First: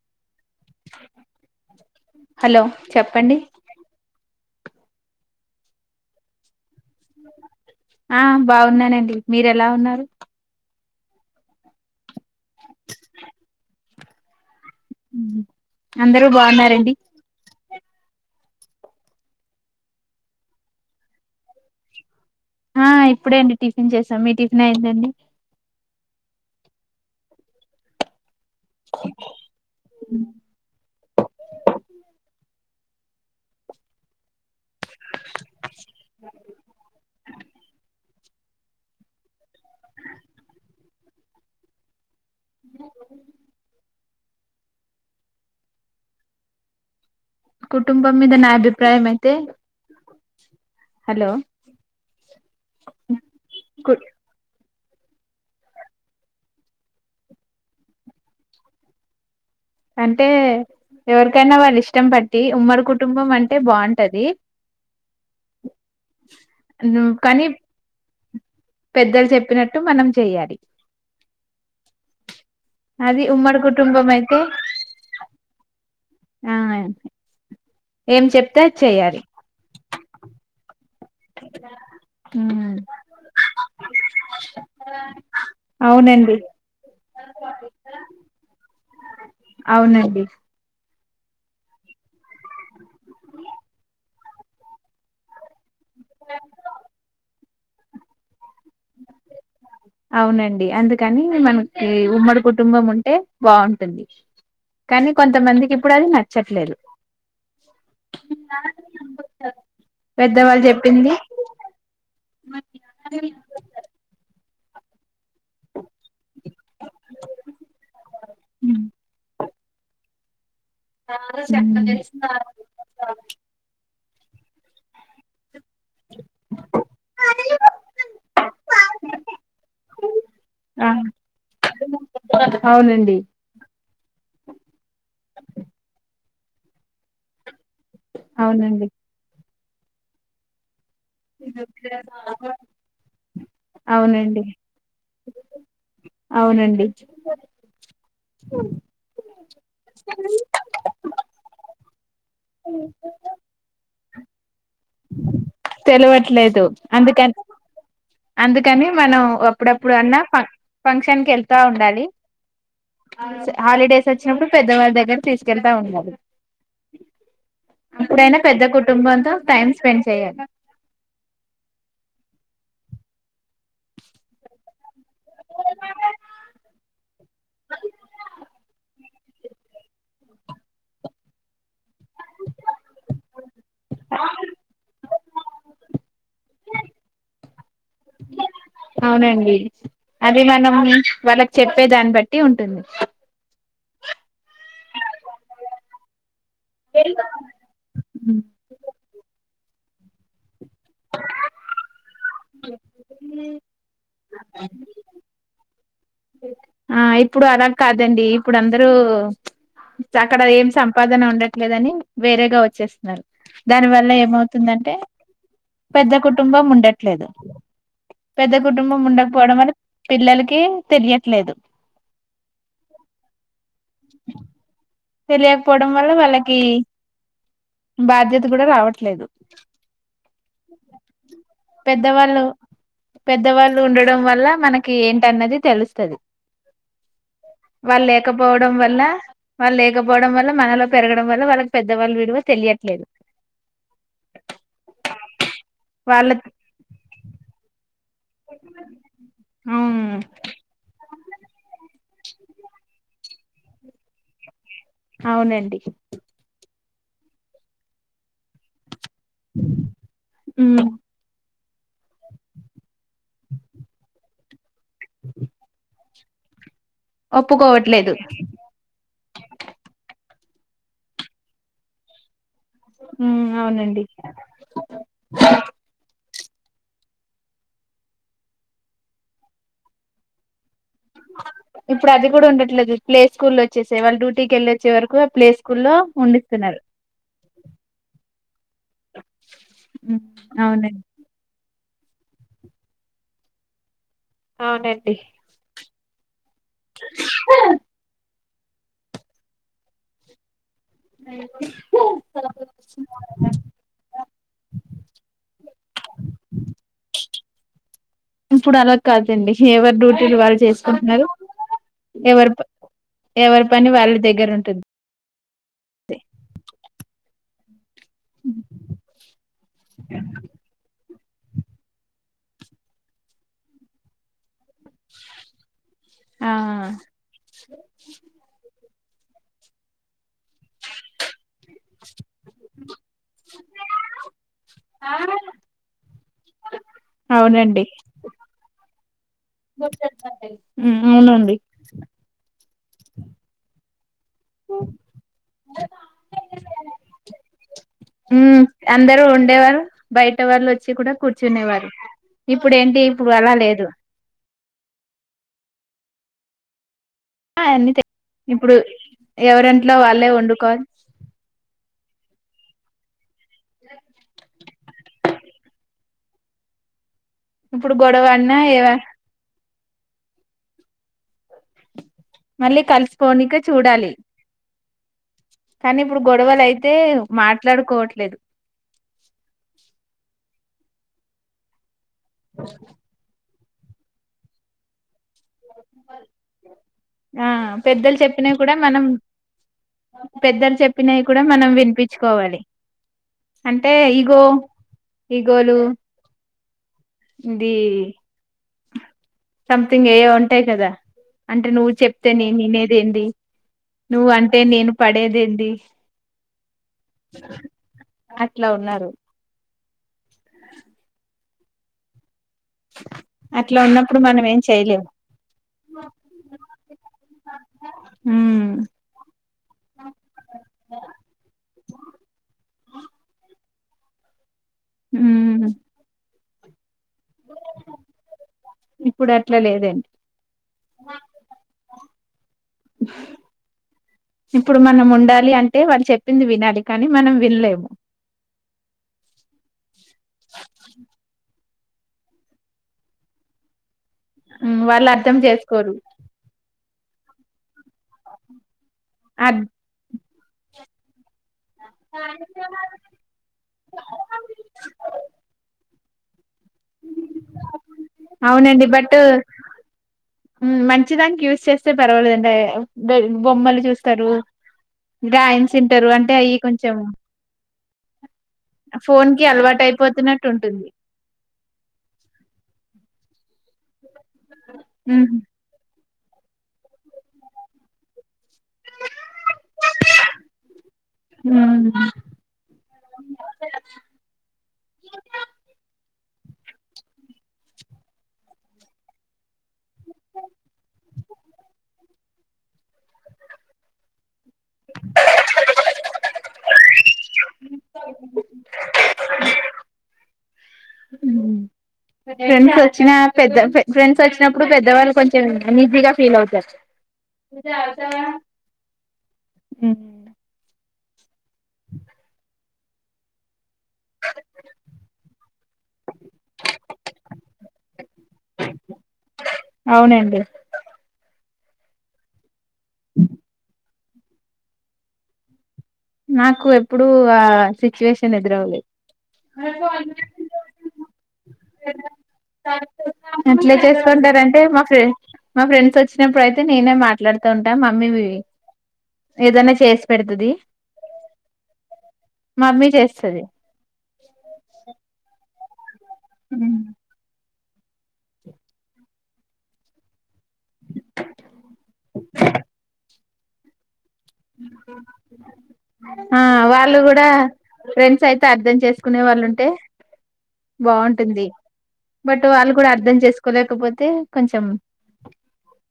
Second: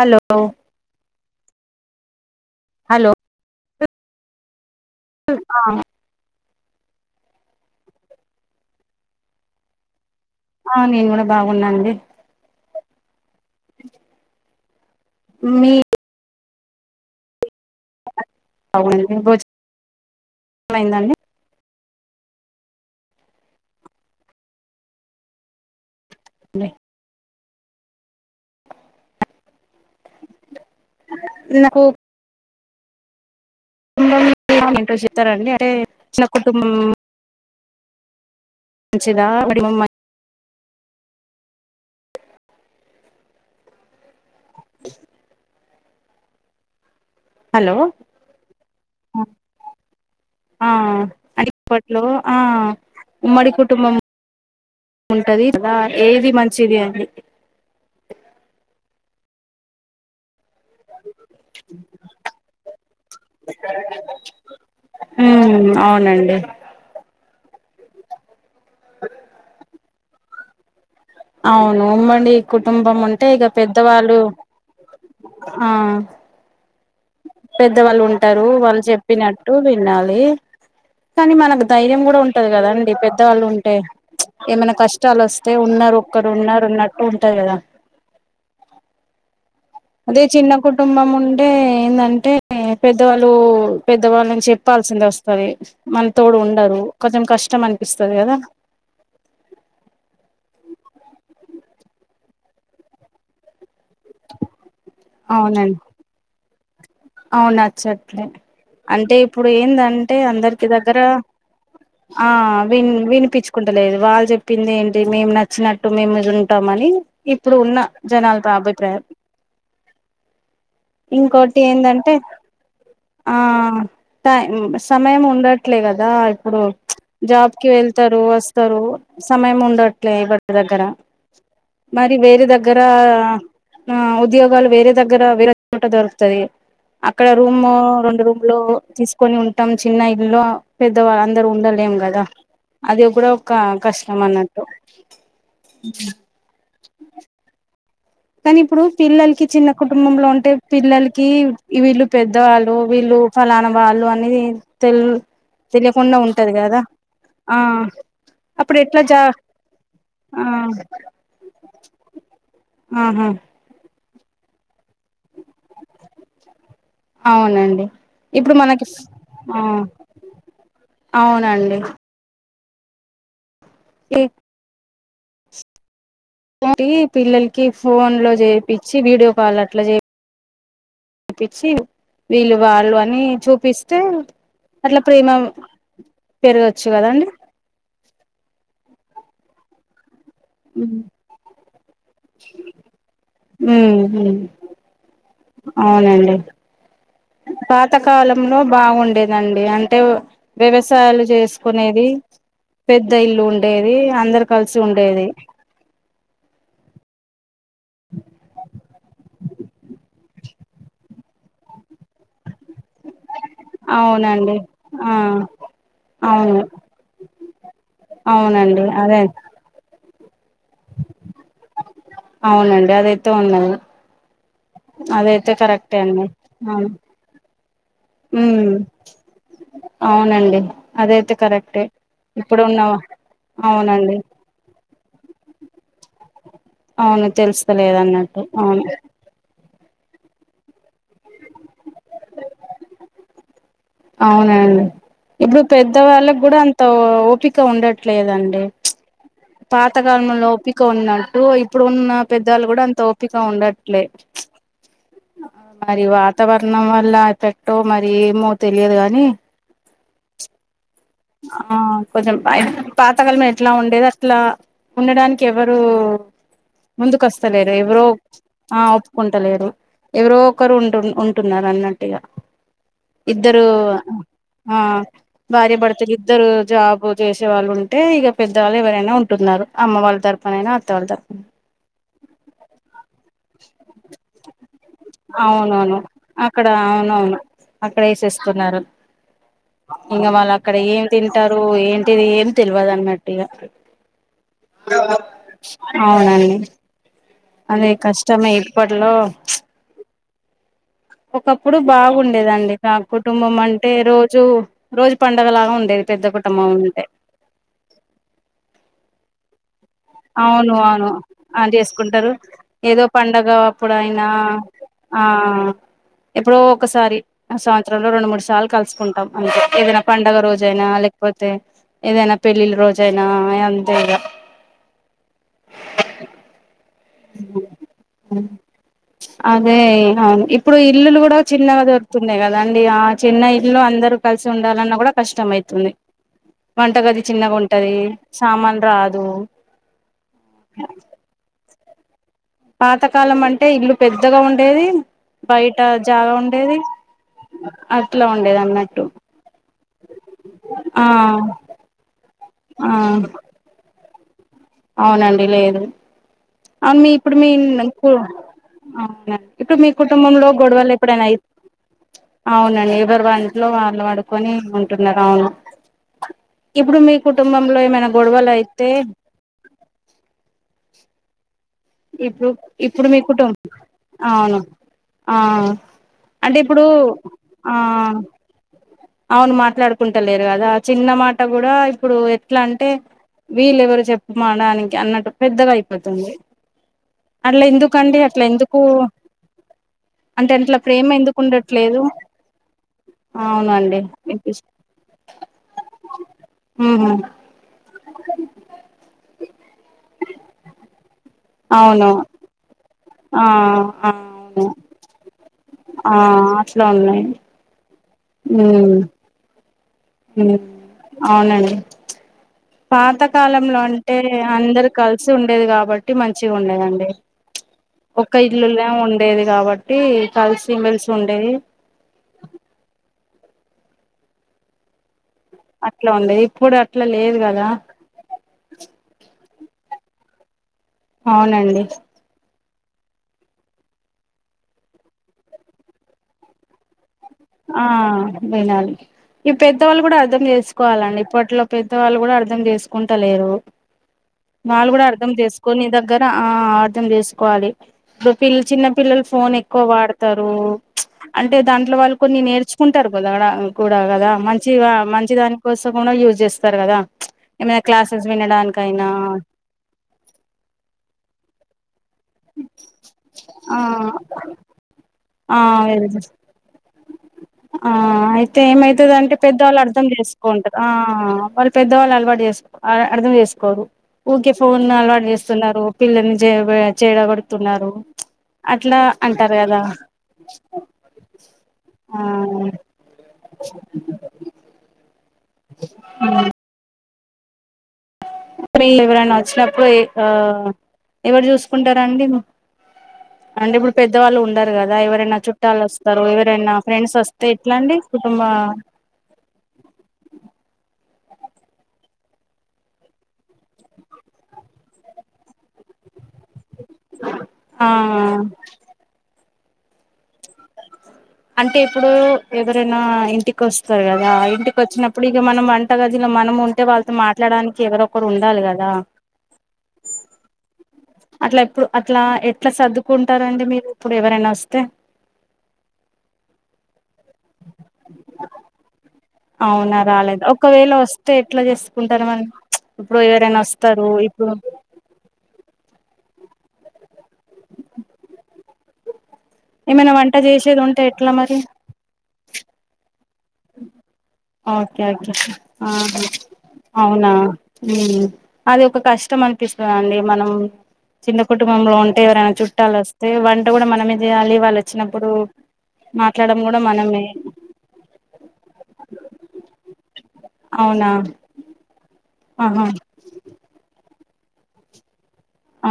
Hello hello చెప్పండి ఆ ఆ బాగున్నానండి మీరు ఎలా ఉన్నారు ఆ నేను కూడా బాగున్నా అండి మీ అందరూ బాగున్నారండి. అవునండి భోజనమైంద అండి. ఆ ఇప్పుడే అండి టిఫిన్ చేసాం మీ టిఫిన్ అయింద అండి ఉన్నాయి నాకు కుటుంబం అంటే ఏంటో చెప్తారండి. అంటే చిన్న కుటుంబం మంచిదా వాడి [unintelligible] [unintelligible] హలో కుటుంబం మీద నా అభిప్రాయం అయితే ఆ హలో అడిప్పట్లో ఆ ఉమ్మడి కు కుటుంబం ఉంటది ఏది మంచిది అండి అంటే ఎవరికైనా వాళ్ళ ఇష్టం పట్టి ఉమ్మడి కుటుంబం అంటే బాగుంటది. ఉ అవునండి ను- కానీ పెద్దలు చెప్పినట్టు మనం చెయాలి అవును ఉమ్మడి కుటుంబం అది ఉంటే ఇక ఉమ్మడి కుటుంబం పెద్దవాళ్ళు అయితే ఆ ఆ పెద్దవాళ్ళు ఏం ఉంటారు. చెప్తే అది వాళ్ళు చెయ్యాలి చెప్పినట్టు వినాలి కానీ మనకు ధైర్యం కూడా ఉంటది కదా ఉమ్, అండి పెద్దవాళ్ళు ఉంటే ఏమైనా కష్టాలు వస్తే ఉన్నారు ఒక్కడు అవునండి ఉన్నారు ఉన్నట్టు ఉంటాది కదా అదే అవునండి చిన్న కుటుంబం ఉంటే ఏందంటే పెద్దవాళ్ళు పెద్దవాళ్ళ చెప్పాల్సింది వస్తంది మన తోడు ఉండరు కొంచెం కష్టం అనిపిస్తది కదా అవునండి అందుకని మనకి ఉమ్మడి కుటుంబం ఉంటే బాగుంటుంది కానీ కొంతమందికి ఇప్పుడు అది నచ్చట్లేదు ఆ నచ్చట్లే అంటే ఇప్పుడు ఏందంటే పెద్దవాళ్ళు అందరికి దగ్గర చెప్పింది ఆ విన్ వినిపించుకుంటలేదు వాళ్ళు చెప్పింది ఏంటి మేము నచ్చినట్టు మేము ఎదురు ఉటాంమని ఇప్పుడు ఉన్న జనాలతో అభిప్రాయం చాలా ఇంకోటి చెత్త చేసి ఉ ఏందంటే ఆ టై సమయం ఉండట్లే కదా ఇప్పుడు జాబ్కిి వెళ్తారు వస్తారు సమయం ఉండట్లే ఇవటి దగ్గర మరి వేరే దగ్గర అవునండి ఆ ఉద్యోగాలు వేరే దగ్గర వేరే చోట దొరుకు తాది అక్కడ రూమ్ రెండు రూమ్లు అవునండి తీసుకొని ఉంటాం చిన్న ఇల్లో పెద్దవా అందరుూ ఉండలేం కదా అది కూడా ఒక కష్టం అవునండి అన్నట్టు అవునండి కానీ ఇప్పుడు పిల్లలకి చిన్న కుటుంబంలో ఉంటే పిల్లలకి వీళ్ళు పెద్ పెద్దవాళ్ళు వీళ్ళు ఫలాన వాళ్ళు అనే తెల్ తెలియకుండా ఉంటది తెలవట్లేదు కదా అందుకని ఆ అప్పుడు అందుకని ఎట్లా జా మనం అప్పుడప్పుడు అన్నా ఆ ఫం ఫంక్షన్కి వెళ్తా ఉండాలి ఆహా స హాలిడేస్ వచ్చినప్పుడు పెద్దవాళవారి దగ్గర తీసుకెళ్తా ఉండాలి అవునండి అప్పుడైనా ఇప్పుడు పెద్ద మనకి కుటుంబంతో ఆ టైం స్పెండ్ చేయాలి అవునండి ఎ ఒకటి పిల్లలకి ఫోన్ లో చేపిచ్చి వీడియో కాల్ అట్లా చే పించి వీళ్ళు వాళ్ళు అని చూపిస్తే అట్లా ప్రేమ పెరగచ్చు కదండి అవునండి అది మనం ఉమ్ వాళ్ళకు చెప్పే దాన్ని బట్టి ఉంటుంది ఉహు అవునండి పాతకాలంలో బాగుండేది నండి అంటే వ్యవసాయాలు చేసుకునేది పెద్ద ఇల్లు ఉండేది అందరు కలిసి ఉండేది ఆ ఇప్పుడు అలా కాదండి ఇప్పుడు అందరూ సా అక్కడ ఏం సంపాదన ఉండట్లేదని వేరేగా వచ్చేస్తున్నారు దాని వల్ల అవునండి ఏమవుతుందంటే ఆ పెద్ద అవును కుటుంబం ఉండట్లేదు పెద్ద అవునండి కుటుంబం అదే ఉండకపోవడం వల్ల పిల్లలకి తెలియట్లేదు అవునండి అదైతే ఉన్నది అదైతే తెలియకపోవడం కరెక్టే వల్ల అండి వాళ్ళకి ఆ ఉ బాధ్యత కూడా రావట్లేదు అవునండి అదైతే కరెక్టే పెద్దవాళ్ళు ఇప్పుడు ఉన్న పెద్దవాళ్ళు అవునండి ఉండడం వల్ల మనకి ఏంటన్నది తెలుస్తుది అవును తెలుస్తలేదు వాళ్ళు అన్నట్టు లేకపోవడం అవును వల్ల వాళ్ళు లేకపోవడం వల్ల మనలో పెరగడం వల్ల వాళ్ళకి పెద్దవాళ్ళ విలువ తెలియట్లేదు అవునండి ఇప్పుడు పెద్ద వాళ్ళ వాళ్ళకి కూడా అంత ఓపికగా ఉండట్ ఉండట్లేదండి పాత కాలం ఓపిక ఇప్పుడు ఉన్న పెద్దళ్లు కూడా అంత ఓపిక ఉండట్లే అవునండి మరి వాతావరణం ఉన్నం వల్ల పెట్టో మరి ఏమో తెలియదు కానీ ఉ ఆ కొంచెం అయి పాతకాలం ఎట్లా ఉండేది అట్లా ఉండడానికి ఎవరు ముందుకుస్తలే ఇద ఇవరు ఒప్పుకోవట్లేదు ఉంటలేరు ఎవరో ఒకరు ఉంటు ఉంటున్నారు అన్నట్టుగా ఇద్దరు అవునండి ఆ భార్యాభర్తలు ఇద్దరు జాబు చేసేవాళ్ళు ఉంటే ఇక పెద్దవాళ్ళు ఎవరైనా ఉంటున్నారు అమ్మ వాళ్ళ తరపునైనా వాళ్ళ తరపున ఇప్పుడు అది కూడా ఉండట్లేదు ప్లే స్కూల్ వచ్చేసే వాళ్ళు డ్యూటీకి వెళ్ళ అవునవును అక్కడ అవునవును అక్కడ వేసేసుకున్నారు ఇంకా వాళ్ళు అక్కడ అవునండి ఏం తింటారు ఏంటిది ఏమి తెలియదు అన్నట్టు ఇక అవునండి అవునండి అదే కష్టమే ఏపడలో ఒకప్పుడు బాగుండేదండి నా కుటుంబం అంటే రోజు రోజు పంండగలాగా ఉండేది పెద్ద కుటుంబం ఉంటే ఇప్పుడు అలా కాదండి ఎవరి డ్యూటీలు వాళ్ళు అవును అవును చేసుకుంటున్నారు అని చేసుకుంటారు ఎవరి ఏదో పండగ ఎవరి పని అప్పుడు వాళ్ళ అయినా దగ్గర ఉంటుంది ఆ ఎప్పుడో ఒకసారి రెండు మూడు సార్లు కలుసుకుంటాం అంతే ఏదైనా పండగ రోజ అయినా లే పోతే ఏదైనా పెళ్ళిళ్ళ రోజయినా అంతే ఈక ఆ అదే అవును ఇప్పుడు ఇల్లులు కూడా చిన్నగా దొరుకుతుంది కదా అండి ఆ చిన్న ఇల్లో అందరుూ కలిసి ఉండాలన్న కూడా కష్టం అవుతుంది వంటగది చిన్నగా అవునండి ఉంటది సామాన్ రాదు ఉ అవునండి పాతకాలం అంటే ఇల్లు పెద్దగా ఉండేది బయట జాగా ఉండే ఏది ఉ అందరుూ ఉండేవారు బయట వాళ్ళు వచ్చి ఆ కూడా కూర్చునేవారు ఇప్పుడు ఆ ఏంటి ఇప్పుడు అలా లేదు అవునండి లేదు అ మీ ఇప్పుడు మీ అన్ని ఇప్పుడు అవున ఇప్పుడు మీ ఎవరింట్లో వాళ్ళే కుటుంబంలో వండుకోవాలి గొడవలు ఎప్పుడైనా అ అవునండి ఎవరు వాట్లో వాళ్ళు పడుకొని ఉంటున్నారు అవును ఇప్పుడు మీ కుటుంబంలో ఇప్పుడు ఏమైనా గొడవ గొడవలు అన్నా అయితే ఇప్పుడు మళ్ళీ ఇప్పుడు మీ కుటుంబం కలిసిపోనిక చూడాలి అవును ఆ కానీ ఇప్పుడు అంటే గొడవలు ఇప్పుడు అయితే ఆ మాట్లాడుకోవట్లేదు అవును మాట్లాడుకుంటలేరు కదా ఆ చిన్న మాట కూడా ఇప్పుడు ఎట్లా అంటే వీళెవరు చెప్పుడానికి అన్నట్టు పెద్దగా అయిపోతుంది ఆ అట్లా పెద్దలు ఎందుకండి అట్లా చెప్పినవి కూడా ఎందుకు మనం అంటే పెద్దలు ఇంట్లో ప్రేమ చెప్పినవి ఎందుకు కూడా మనం ఉండట్లేదు వినిపించుకోవాలి అంటే అవునండి ఈగో ఈగోలు ఉహు దీ సంథింగ్ ఏ ఉంటాయి కదా అంటే నువ్వు అవును చెప్తే నేను ఏంటి ఆ ఆ నువ్వ అంటే అవును నేను పడేదేంది ఆ అట్లా ఉన్నాయి అట్లా ఉన్నారు ఉ అవునండి పాత కాలంలో అట్లా అంటే ఉన్నప్పుడు మనం ఏం అందరు చేయలేము కలిసి ఉండేది కాబట్టి మంచిగా ఉండేదండి ఒక ఉమ్ ఇల్లుల ఉండేది కాబట్టి కలిసిమెలిసి ఉండేది ఉమ్ అట్లా ఉండేది ఇప్పుడు అట్లా లేదు గదా ఇప్పుడు అట్లా లేదండి అవునండి ఇప్పుడు మనం ఉండాలి అంటే వాళ్ళు చెప్పింది వినాలి కానీ మనం ఆ వినలేము వినాలి ఈ పెద్దవాళ్ళు కూడా అర్థం చేసుకోవాలండి ఇప్పట్లో పెద్దవాళ్ళు కూడా అర్ధం చేసుకుంట లేరు ఉమ్, వాళ్ళు కూడా అర్ధం అర్థం చేసుకోని నీ చేసుకోరు దగ్గర ఆ అర్ధం చేసుకోవాలి ఇప్పుడు పిల్ల చిన్న పిల్లలు ఫోన్ అద్- ఎక్కువ వాడతారు తారు అంటే దాంట్లో వాళ్ళ కొన్ని నేర్చుకుంటారు కదా కూడా కదా మంచిగా మంచి దాని కోసం కూడా యూజ్ చేస్తారు చేస్తారు కదా ఏమైనా క్లాసెస్ అవునండి వినడానికైనా బట్ మంచిదానికి యూస్ చేస్తే ే పర్వాలేదండి ఆ బొమ్మలు చూస్తారు ఆ రాయిమ్స్ వింటారు వెల్ అంటే అయి కొంచెం ఆ అయితే ఏమయితది ఫోన్ అంటే కి పెద్దవాళ్ళు అలవాటు అర్థం అయిపోతున్నట్టు చేసుకుంటారు ఆ ఉంటుంది వాళ్ళు పెద్దవాళ్ళు అలవాటు చేసుకో అదే అర్థం చేసుకోరు ఊరికే ఫోన్ లు అలవాటు చేస్తున్నారు పిల్లల్ని చే చేడగొడుతున్నారు అట్లా అంటారు కదా ఆ ఆ పిల్లలు ఎవరైన వచ్చినప్పుడు ఆ ఎవరు చూసుకుంటరా అండి అంటే ఇప్పుడు పెద్దవాళ్ళు ఉండ ారు కదా ఎవరైనా చుట్టాలు వస్తారు ఎవరైనా ఫ్రెండ్స్ వస్తే ఎట్లండి కుటుంబ ఫ్రెండ్స్ వచ్చిన పెద్ద ఫ్రెండ్స్ వచ్చినప్పుడు పెద్దవాళ్ళు కొంచెం ఈజీగా ఫ ఆ అ [unintelligible] అంటే ఇప్పుడు ఎవరైనా ఇంటికీ వస్తారు కదా ఇంటికి వచ్చినప్పుడు ఇక మనం వంటగాదిలో మనం ఉంటే వాళ్ళతో మాట్లాడానికి ఎవరొ ఒకరు ఉండాలి కదా అవునండి అట్లా ఎప్పుడు అట్లా ఎట్లా సర్దుకుంటారండి మీరు ఇప్పుడు ఎవరైనా వస్తే నాకు ఎప్పుడుూ ఆ సిచ్యువేషన్ ఎదురవ్వలేదు అవునా రాలేద ఒకవేళ వస్తే ఎట్లా చేసుకుంటారు మనం ఇప్పుడు ఎవరైనా ఎట్లా వస్తారు ఇప్పుడు చేసుకుంటారంటే మా ఫ్రె మా ఫ్రెండ్స్ వచ్చినప్పుడు అయితే నేనే మాట్లాడుతూ ఉంటా మమ్మీవి ఏదైనా చేసి ఏమైనా వంట పెడతది చేసేది ఉంటే ఎట్లా మరి మమ్మీ చేస్త ఓకేఓకే అ అవునా అది ఒక కష్టం అనిపిస్తద మనం చిన్న కుటుంబంలో ఉంటే ఎవరైనా చుట్టాలు వస్తే వంట కూడా మనం ఆ మాట్లాడడం వాళ్ళు మనమే కూడా ఫ్రెండ్స్ అర్ధం చేసుకునే వాళ్ళు ఉంటే అవునా బాగుంటుంది బట్ వాళ్ళు ఆహా కూడా అర్ధం చేసుకోలేకపోతే కొంచెం ఆ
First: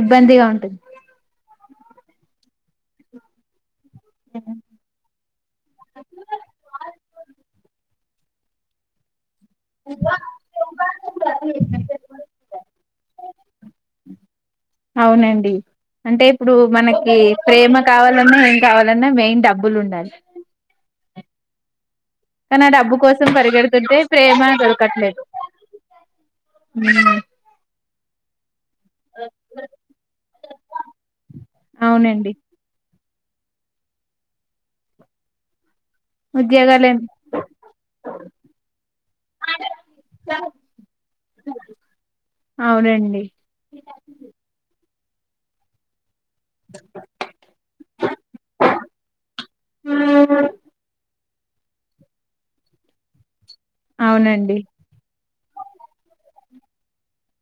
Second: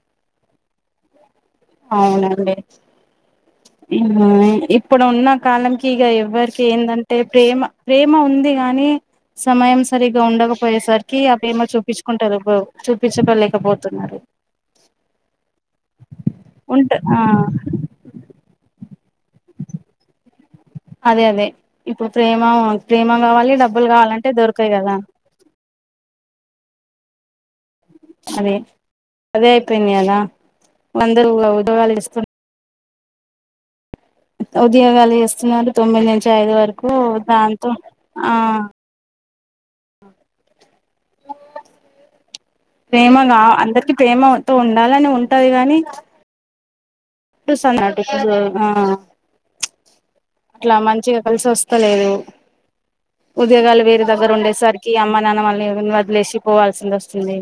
ఇబ్బందిగా ఉం అవునండి ఇప్పుడు ఉన్న కాలంకి ఇక ఎవ్వరికి ఏందంటే ప్రేమ ప్రేమ ఉంది కాగాని సమయం సరిగ్గా ఉండకపోయేసరికి అవి ఏమో చూపించుకుంటారు చూపించకోలేకపోతున్నారు అవునండి అంటే ఇప్పుడు ఉంట మనకి ఆ ప్రేమ కావాలన్నా ఏం కావాలన్నా మెయిన్ డబ్బులు ఉండాలి అదే అదే ఇప్పుడు ప్రేమ కానీ ఆ డబ్బు ప్రేమ కోసం కావాలి డబ్బులు పరిగెడుతుంటే కావాలంటే దొరకాయి కదా ఉం అదే అదే అయిపోయింది కదా అందరు ఉద్యోగాలు చేస్తు అవునండి ఉద్యోగాలు చేస్తూ తొమ్మిది నుంచి ఐదు ఉద్యోగాలు వరకు దాంతో ఆ అ అవునండి ప్రేమగా కా అందరికి ప్రేమతో ఉ చాలనే ఉంటది కానీ ఆ అట్లా మంచిగా కలిసి వస్తలేదు ఉద్యోగాలు వేరే దగ్గర అవునండి ఉండేసరికి అమ్మ నాన్న వాళ్ళని వదిలేసి పోవాల్సింది వస్తుంది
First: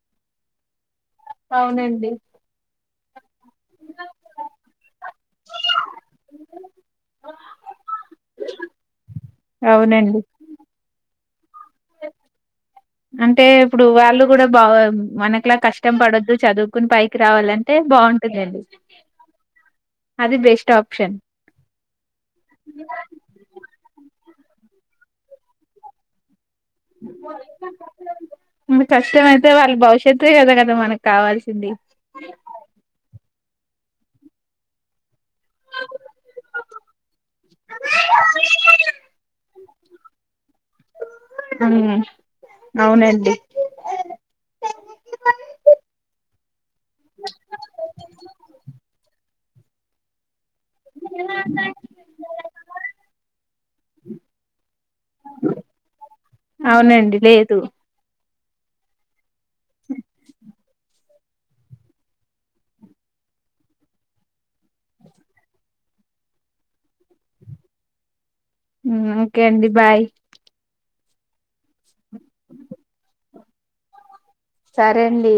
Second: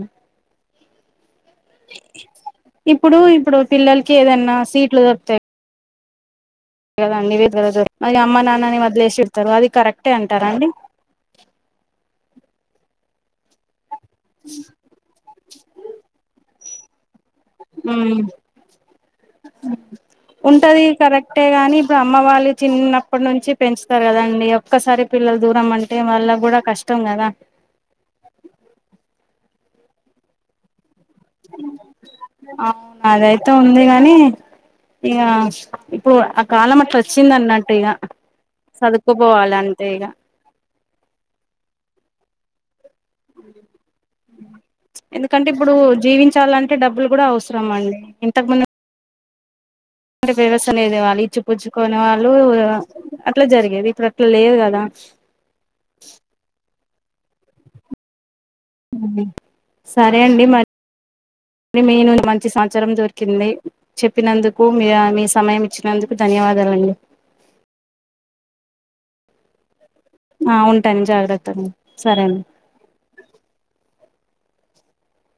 అవునండి ఇప్పుడు ఇప్పుడు పిల్లలకి ఏదన్నా సీట్లు దొరుకుతాయి కదండి వ మ అమ్మ నాన్నని వదిలేసి వెళ్తారు అది కరెక్టే అవునండి అంటార అండి అంటే ఇప్పుడు వాళ్ళు కూడా బా మనకులా కష్టం పడొద్దు చదువుకుని పైకి రావాలంటే ఉమ్ బాగుంటుందండి అది బెస్ట్ ఉంటది ఆప్షన్ కరెక్టే గాని ఇప్పుడు అమ్మ వాళ్ళు చిన్నప్పటి నుంచి పెంచుతారు కదండి ఒక్కసారి పిల్లలు దూరం అంటే వాళ్ళ కూడా కష్టం కదా కష్టమయితే వాళ్ళ భవిష్యత్ ఏ కదా మనకు కావాల్సింది అవు అదయితే ఉంది గానీ ఇగ ఇప్పుడు ఆ కాలం అట్లా అచ్చింది అన్నట్టు ఇక చదుకుపోవాల అంతే ఇగ ఉమ్ అడి ఎందుకంటే ఇప్పుడు జీవించాలంటే డబ్బులు కూడా అవసరం అండి ఇంతకు ముందు అంటే వేవసనదే తేవాలి ఇచ్చి పుచ్చుకునే వాళ్ళు అట్లా జరిగేది ఇప్పుడు అట్లా లేదు కదా అవునండి లేదు ఉ సరే అండి మరి మీ నుంచి మంచి సమాచారం దొరికింది చెప్పినందుకు మీ మీ సమయం ఇచ్చినందుకు ధన్యవాదాలు అండి ఓకే అండి బాయ్ ఆ ఉంటాను జాగ్రత్తగా సరే ఆ సరే అండి